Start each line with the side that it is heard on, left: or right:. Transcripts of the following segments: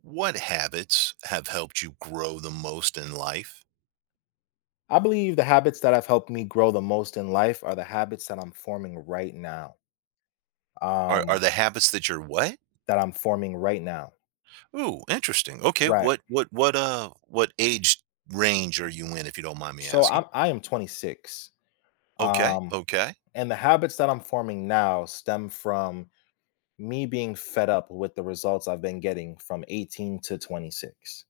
right: What habits have helped you grow the most in life?
left: I believe the habits that have helped me grow the most in life are the habits that I'm forming right now.
right: Are
left: Um,
right: the habits that you're what?
left: that I'm forming right now.
right: Ooh, interesting. Okay,
left: Right.
right: what age range are you in if you don't mind me
left: So
right: asking?
left: I am 26.
right: Okay,
left: Um,
right: okay.
left: and the habits that I'm forming now stem from me being fed up with the results I've been getting from 18 to 26.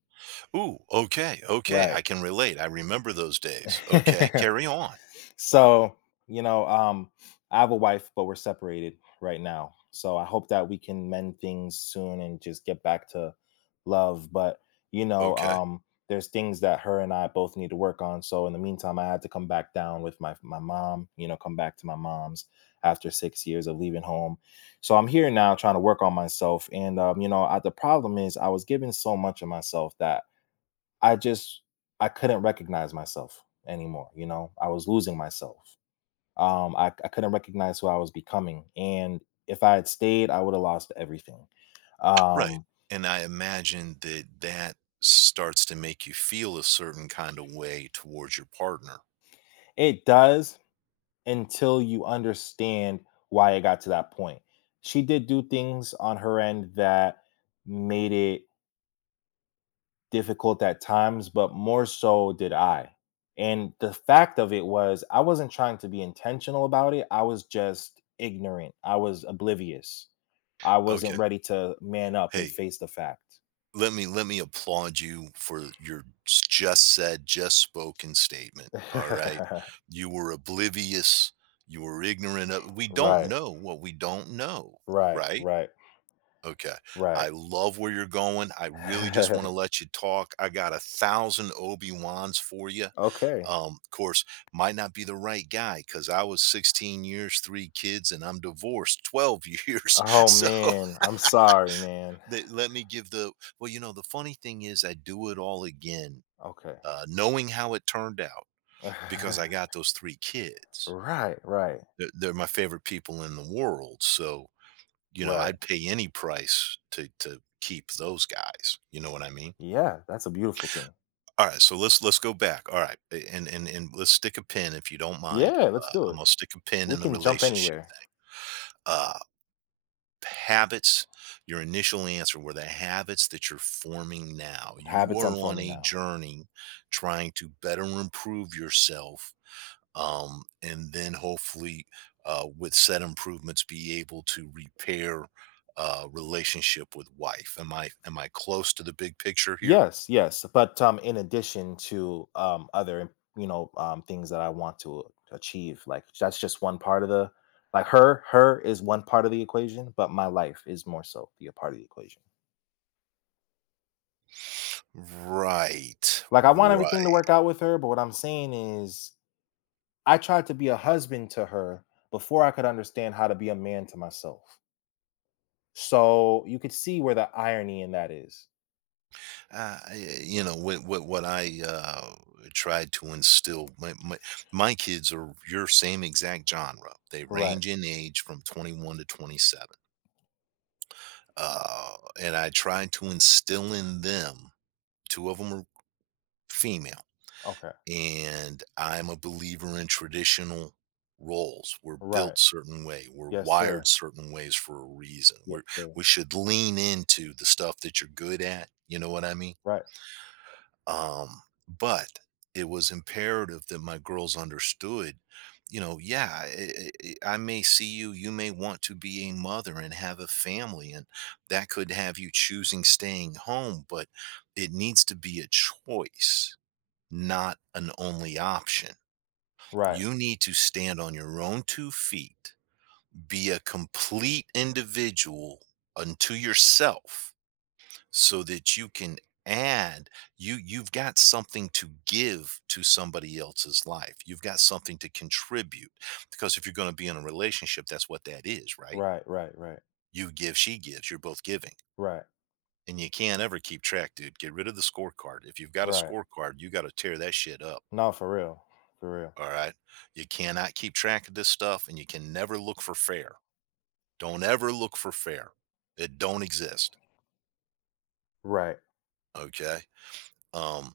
right: Ooh, okay, okay.
left: Right.
right: I can relate. I remember those days. Okay, carry on.
left: So you know um I have a wife, but we're separated right now, so I hope that we can mend things soon and just get back to love. But you know
right: Okay.
left: um there's things that her and I both need to work on. So in the meantime, I had to come back down with my mom, you know, come back to my mom's after 6 years of leaving home. So I'm here now trying to work on myself. And the problem is I was giving so much of myself that I just, I couldn't recognize myself anymore. You know, I was losing myself. I couldn't recognize who I was becoming. And if I had stayed, I would have lost everything.
right: Right.
left: Um,
right: And I imagine that that starts to make you feel a certain kind of way towards your partner.
left: it does, until you understand why it got to that point. She did do things on her end that made it difficult at times, but more so did I. And the fact of it was, I wasn't trying to be intentional about it. I was just ignorant. I was oblivious. I
right: Okay.
left: wasn't ready to man up and
right: Hey,
left: face the fact.
right: let me applaud you for your just said, just spoken statement. All right. You were oblivious. You were ignorant of, we don't
left: Right,
right: know what we don't know,
left: right,
right: right?
left: right,
right: Okay.
left: right.
right: I love where you're going. I really just want to let you talk. I got a thousand Obi-Wans for you.
left: Okay.
right: Of course, might not be the right guy because I was 16 years, three kids, and I'm divorced 12 years.
left: Oh,
right: So
left: man. I'm sorry, man.
right: they let me give the, well, the funny thing is I do it all again,
left: Okay.
right: knowing how it turned out, because I got those 3 kids.
left: Right, right,
right: They're my favorite people in the world, so, you know,
left: right.
right: I'd pay any price to keep those guys, you know what I mean?
left: Yeah, that's a beautiful thing.
right: Alright, so let's go back, alright, a and let's stick a pin, if you don't mind,
left: Yeah, let's do
right: I'm
left: it.
right: gonna stick a pin
left: We
right: in the
left: can jump
right: relationship
left: anywhere.
right: thing. Uh Habits. Your initial answer were the habits that you're forming now. You
left: Habits
right: are
left: I'm
right: on
left: forming
right: a
left: now.
right: journey trying to better improve yourself, and then hopefully, with said improvements, be able to repair, relationship with wife. Am I close to the big picture here?
left: Yes, yes, but in addition to other things that I want to achieve. Like that's just one part of the, like her is one part of the equation, but my life is more so the a part of the equation.
right: Right,
left: Like I want everything to
right: right.
left: work out with her, but what I'm saying is I tried to be a husband to her before I could understand how to be a man to myself. So you could see where the irony in that is.
right: You know what I, tried to instill my, my kids are your same exact genre. They
left: Right.
right: range in age from 21 to 27. Uh, and I tried to instill in them. Two of them are female,
left: Okay.
right: and I'm a believer in traditional roles. We're built
left: Right.
right: certain way. We're
left: Yes,
right: wired
left: sir.
right: certain ways for a reason.
left: Yes, sir.
right: We should lean into the stuff that you're good at. You know what I mean?
left: Right.
right: Um, but it was imperative that my girls understood, you know, yeah, I, I may see you, you may want to be a mother and have a family, and that could have you choosing staying home, but it needs to be a choice, not an only option.
left: Right.
right: You need to stand on your own two feet, be a complete individual unto yourself, so that you can add, you've got something to give to somebody else's life, you've got something to contribute. Because if you're going to be in a relationship, that's what that is, right?
left: Right, right, right,
right: You give, she gives, you're both giving.
left: right,
right: And you can't ever keep track, dude, get rid of the scorecard. If you've got a
left: right.
right: scorecard, you got to tear that shit up.
left: No, for real, for real.
right: All right you cannot keep track of this stuff, and you can never look for fair. Don't ever look for fair. It don't exist.
left: Right.
right: Okay. um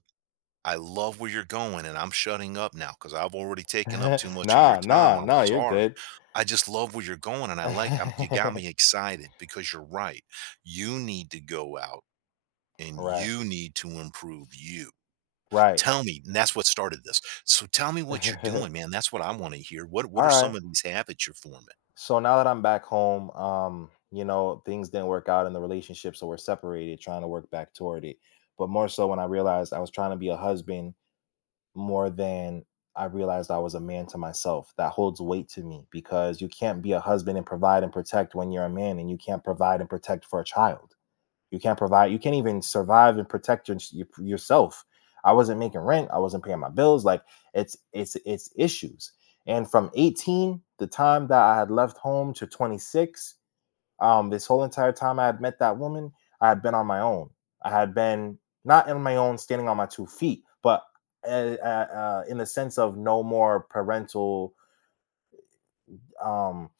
right: I love where you're going, and I'm shutting up now because I've already taken up too much of your
left: Nah,
right: time.
left: nah,
right: I'm
left: nah. You're
right: sorry.
left: good.
right: I just love where you're going, and I like, you got me excited because you're right. You need to go out and
left: Right,
right: you need to improve you.
left: right.
right: Tell me, and that's what started this. So tell me what you're doing, man. That's what I want to hear. What
left: All
right: are
left: right.
right: some of these habits you're forming?
left: So now that I'm back home, you know, things didn't work out in the relationship, so we're separated, trying to work back toward it. But more so when I realized I was trying to be a husband more than I realized I was a man to myself. That holds weight to me, because you can't be a husband and provide and protect when you're a man, and you can't provide and protect for a child. You can't provide. You can't even survive and protect your, yourself. I wasn't making rent. I wasn't paying my bills. Like it's issues. And from 18, the time that I had left home to 26, this whole entire time I had met that woman, I had been on my own. I had been not on my own, standing on my 2 feet, but in the sense of no more parental, um,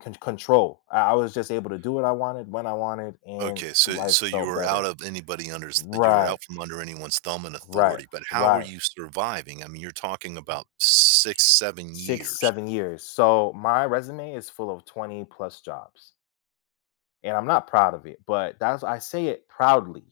left: control. I was just able to do what I wanted when I wanted, and
right: Okay, so
left: life
right: you
left: felt
right: were out
left: better.
right: of anybody under you were
left: Right.
right: out from under anyone's thumb and
left: Right,
right: authority, but how were
left: right.
right: you surviving? I mean, you're talking about six, seven
left: 6,
right: years.
left: 7 years. So my resume is full of 20 plus jobs, and I'm not proud of it, but that's, I say it proudly.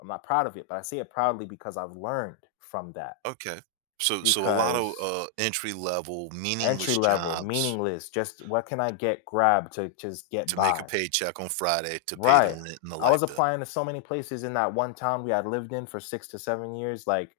left: I'm not proud of it, but I say it proudly because I've learned from that.
right: Okay. So a lot of,
left: Because
right: entry level,
left: entry
right: meaningless
left: level,
right: jobs
left: meaningless, just what can I get, grab to just get
right: to make a
left: by.
right: paycheck on Friday to pay the
left: Right.
right: rent and the
left: I was
right: light bill.
left: applying to so many places in that one town we had lived in for 6 to 7 years, like,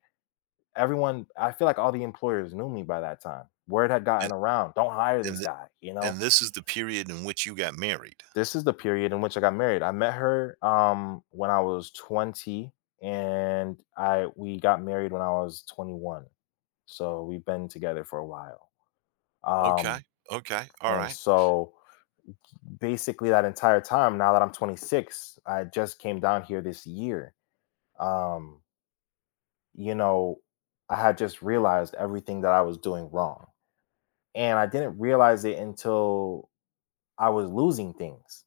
left: everyone, I feel like all the employers knew me by that time. Word had gotten
right: And
left: around, "Don't hire
right: and
left: this
right: th
left: guy," you know?
right: and this is the period in which you got married.
left: This is the period in which I got married. I met her when I was 20, and I we got married when I was 21. So we've been together for a while.
right: Okay,
left: Um
right: okay,
left: and
right: alright.
left: so basically that entire time, now that I'm 26, I just came down here this year. Um you know, I had just realized everything that I was doing wrong. And I didn't realize it until I was losing things.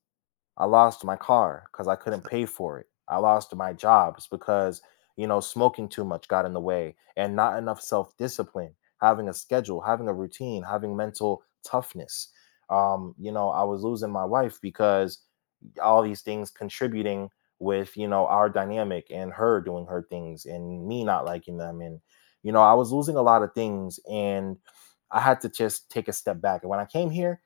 left: I lost my car because I couldn't pay for it. I lost my jobs because, you know, smoking too much got in the way, and not enough self discipline, having a schedule, having a routine, having mental toughness. You know, I was losing my wife because all these things contributing with, you know, our dynamic and her doing her things and me not liking them. And, you know, I was losing a lot of things, and I had to just take a step back. And when I came here,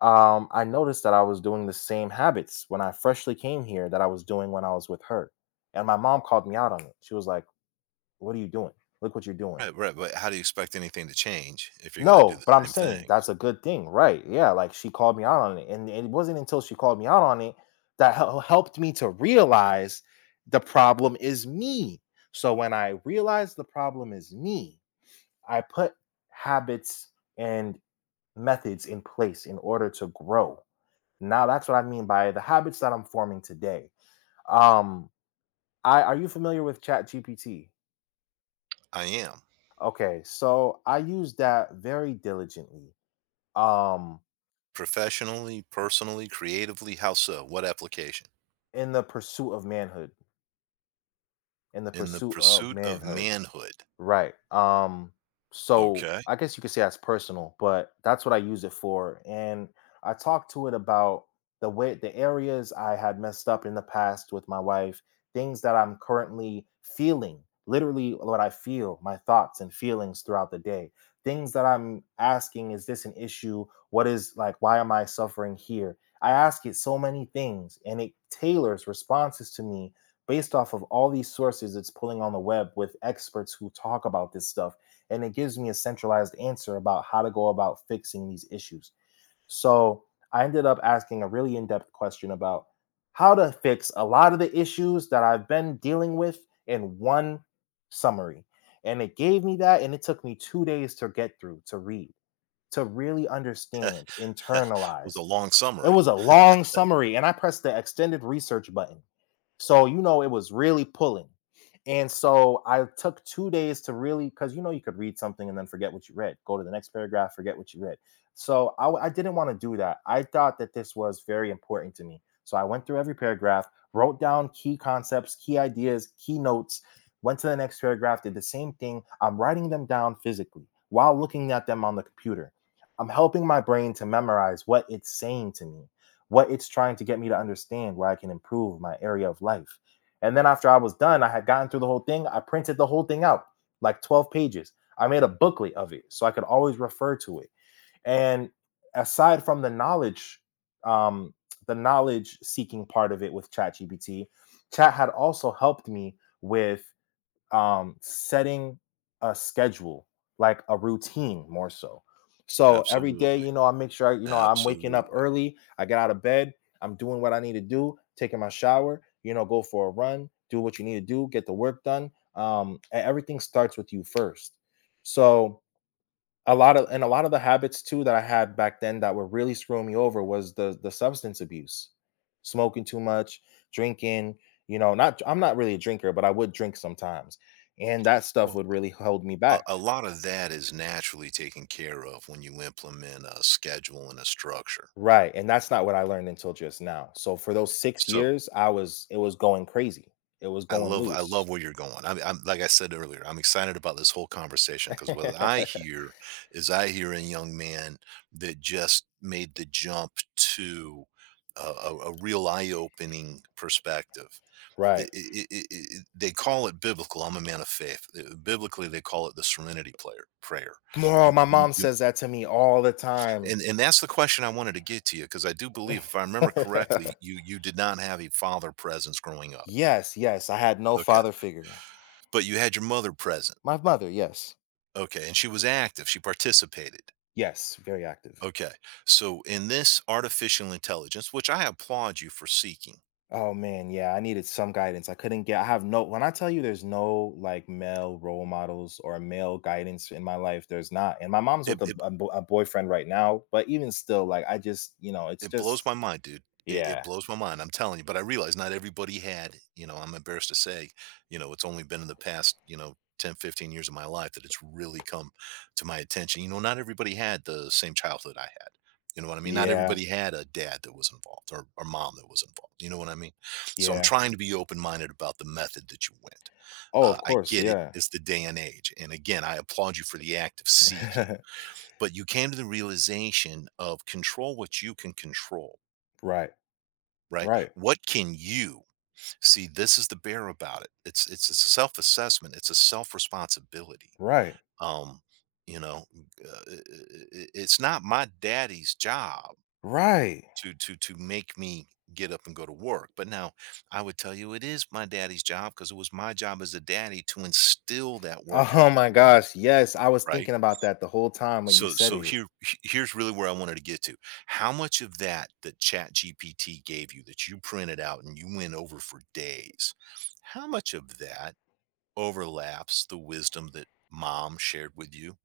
left: I noticed that I was doing the same habits when I freshly came here that I was doing when I was with her. And my mom called me out on it. She was like, "What are you doing? Look what you're doing."
right: Right, right, right. But how do you expect anything to change if you're gonna do
left: No,
right: the
left: but I'm
right: same
left: saying
right: things?
left: that's a good thing, right? Yeah, like she called me out on it. And it wasn't until she called me out on it that helped me to realize the problem is me. So when I realized the problem is me, I put habits and methods in place in order to grow. Now that's what I mean by the habits that I'm forming today. Um, I, are you familiar with Chat GPT?
right: I am.
left: Okay, so I use that very diligently um
right: Professionally, personally, creatively, how so? What application?
left: in the pursuit of manhood, in the
right: In the
left: pursuit of
right: pursuit of
left: manhood.
right: manhood.
left: Right. So
right: Okay.
left: I guess you could say that's personal, but that's what I use it for. And I talked to it about the areas I had messed up in the past with my wife, things that I'm currently feeling, literally what I feel, my thoughts and feelings throughout the day. Things that I'm asking, is this an issue? What is, like, why am I suffering here? I ask it so many things, and it tailors responses to me based off of all these sources it's pulling on the web with experts who talk about this stuff, and it gives me a centralized answer about how to go about fixing these issues. So I ended up asking a really in-depth question about how to fix a lot of the issues that I've been dealing with in one summary. And it gave me that, and it took me 2 days to get through, to read, to really understand,
right: Was a
left: internalize.
right: long
left: It
right: summary.
left: was a long summary, and I pressed the extended research button. So, you know, it was really pulling. And so I took 2 days to really, because you know, you could read something and then forget what you read, go to the next paragraph, forget what you read. So I didn't want to do that. I thought that this was very important to me. So I went through every paragraph, wrote down key concepts, key ideas, key notes, went to the next paragraph, did the same thing. I'm writing them down physically while looking at them on the computer. I'm helping my brain to memorize what it's saying to me, what it's trying to get me to understand where I can improve my area of life. And then after I was done, I had gotten through the whole thing. I printed the whole thing out, like 12 pages. I made a booklet of it so I could always refer to it. And aside from um, the knowledge seeking part of it with ChatGPT, Chat had also helped me with setting a schedule, like a routine more so. So every day,
right: Absolutely,
left: you know, I make sure I, you know, I'm waking up
right: absolutely.
left: early, I get out of bed, I'm doing what I need to do, taking my shower, you know, go for a run, do what you need to do, get the work done. And everything starts with you first. So a lot of the habits too that I had back then that were really screwing me over was the substance abuse. Smoking too much, drinking, you know, not, I'm not really a drinker, but I would drink sometimes. And that stuff
right: Well,
left: would really hold me
right: a,
left: back.
right: lot of that is naturally taken care of when you implement a schedule and a structure.
left: Right. And that's not what I learned until just now. So for those 6
right: So
left: years, I was, it was going crazy. It was going
right: I
left: loose.
right: love where you're going. I'm, like I said earlier, I'm excited about this whole conversation because what I hear is I hear a young man that just made the jump to a, a real eye-opening perspective.
left: Right.
right: They call it biblical. I'm a man of faith. Biblically, they call it the Serenity Prayer.
left: Well, my mom
right: You,
left: says that to me all the time.
right: And that's the question I wanted to get to you, because I do believe, if I remember correctly, you did not have a father presence growing up.
left: Yes, yes, I had no
right: Okay.
left: father figure.
right: But you had your mother present.
left: My mother, yes.
right: Okay, and she was active, she participated.
left: Yes, very active.
right: Okay. So, in this artificial intelligence, which I applaud you for seeking,
left: Oh man, yeah, I needed some guidance. I couldn't get, I have no, when I tell you there's no like male role models or male guidance in my life, there's not. And my mom's
right: it
left: with a,
right: it
left: a boyfriend right now, but even still, like I just, you know, it's
right: it blows
left: just
right: my mind, dude. It
left: yeah.
right: blows my mind, I'm telling you, but I realize not everybody had, you know, I'm embarrassed to say, you know, it's only been in the past, you know, 10, 15 years of my life that it's really come to my attention. You know, not everybody had the same childhood I had. You know what I mean? Not
left: Yeah.
right: everybody had a dad that was involved or a mom that was involved. You know what I mean? So I'm
left: Yeah.
right: trying to be open minded about the method that you went.
left: Oh, of
right: I
left: course,
right: get it.
left: yeah.
right: It's the day and age. And again, I applaud you for the act of seeking, but you came to the realization of control what you can control,
left: Right,
right: right?
left: right,
right: What can you see? This is the bear about it, it's a self-assessment, it's a self-responsibility.
left: right,
right: um you know it's not my daddy's job
left: right.
right: to make me get up and go to work. But now I would tell you it is my daddy's job, because it was my job as a daddy to instill that work
left: Oh
right: ethic
left: my
right: in you,
left: gosh, yes. I was
right: right?
left: thinking about that the whole time when you
right: So
left: said it.
right: here here's really where I wanted to get to. How much of that that ChatGPT gave you, that you printed out and you went over for days, how much of that overlaps the wisdom that mom shared with you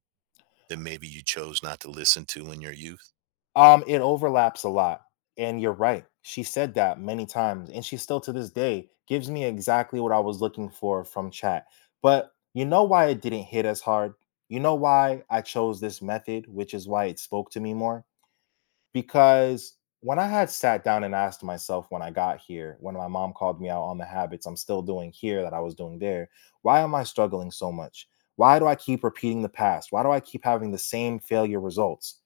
right: that maybe you chose not to listen to in your youth?
left: It overlaps a lot, and you're right. She said that many times, and she still to this day gives me exactly what I was looking for from chat. But you know why it didn't hit as hard? You know why I chose this method, which is why it spoke to me more? Because when I had sat down and asked myself when I got here, when my mom called me out on the habits I'm still doing here that I was doing there, why am I struggling so much? Why do I keep repeating the past? Why do I keep having the same failure results?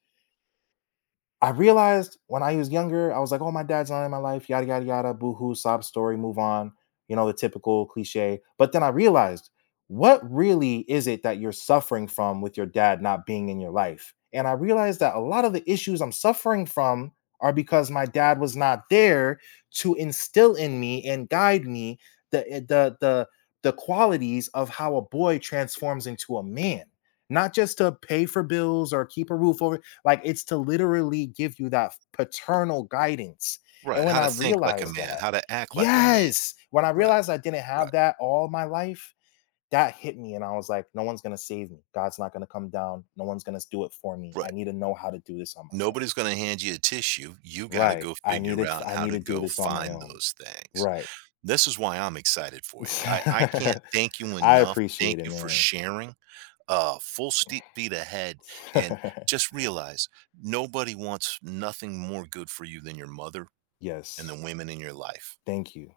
left: I realized when I was younger, I was like, "Oh, my dad's not in my life." Yada yada yada. Boo hoo. Sob story. Move on. You know, the typical cliche. But then I realized, what really is it that you're suffering from with your dad not being in your life? And I realized that a lot of the issues I'm suffering from are because my dad was not there to instill in me and guide me the eh, the the the qualities of how a boy transforms into a man, not just to pay for bills or keep a roof over. Like it's to literally give you that paternal guidance. And
right: Right.
left: when
right: How
left: I
right: to think like a
left: realized
right: man,
left: that,
right: how to act like a man.
left: yes, when I
right: Right,
left: realized I didn't
right: right,
left: have that all my life, that hit me. And I was like, no one's going to save me. God's not going to come down. No one's going to do it for me. I
right: right.
left: need to know how to do this on my own.
right: Nobody's going to hand you a tissue. You got to
left: Right.
right: go figure out
left: I
right: how
left: need
right: to
left: to do
right: go
left: this on my
right: find
left: own.
right: those things.
left: Right.
right: This is why I'm excited for you. I can't thank you
left: I
right: enough. Thank
left: appreciate it,
right: you for
left: man.
right: sharing. Full steep feet ahead, and just realize nobody wants nothing more good for you than your mother and the
left: Yes.
right: women in your life.
left: Thank you.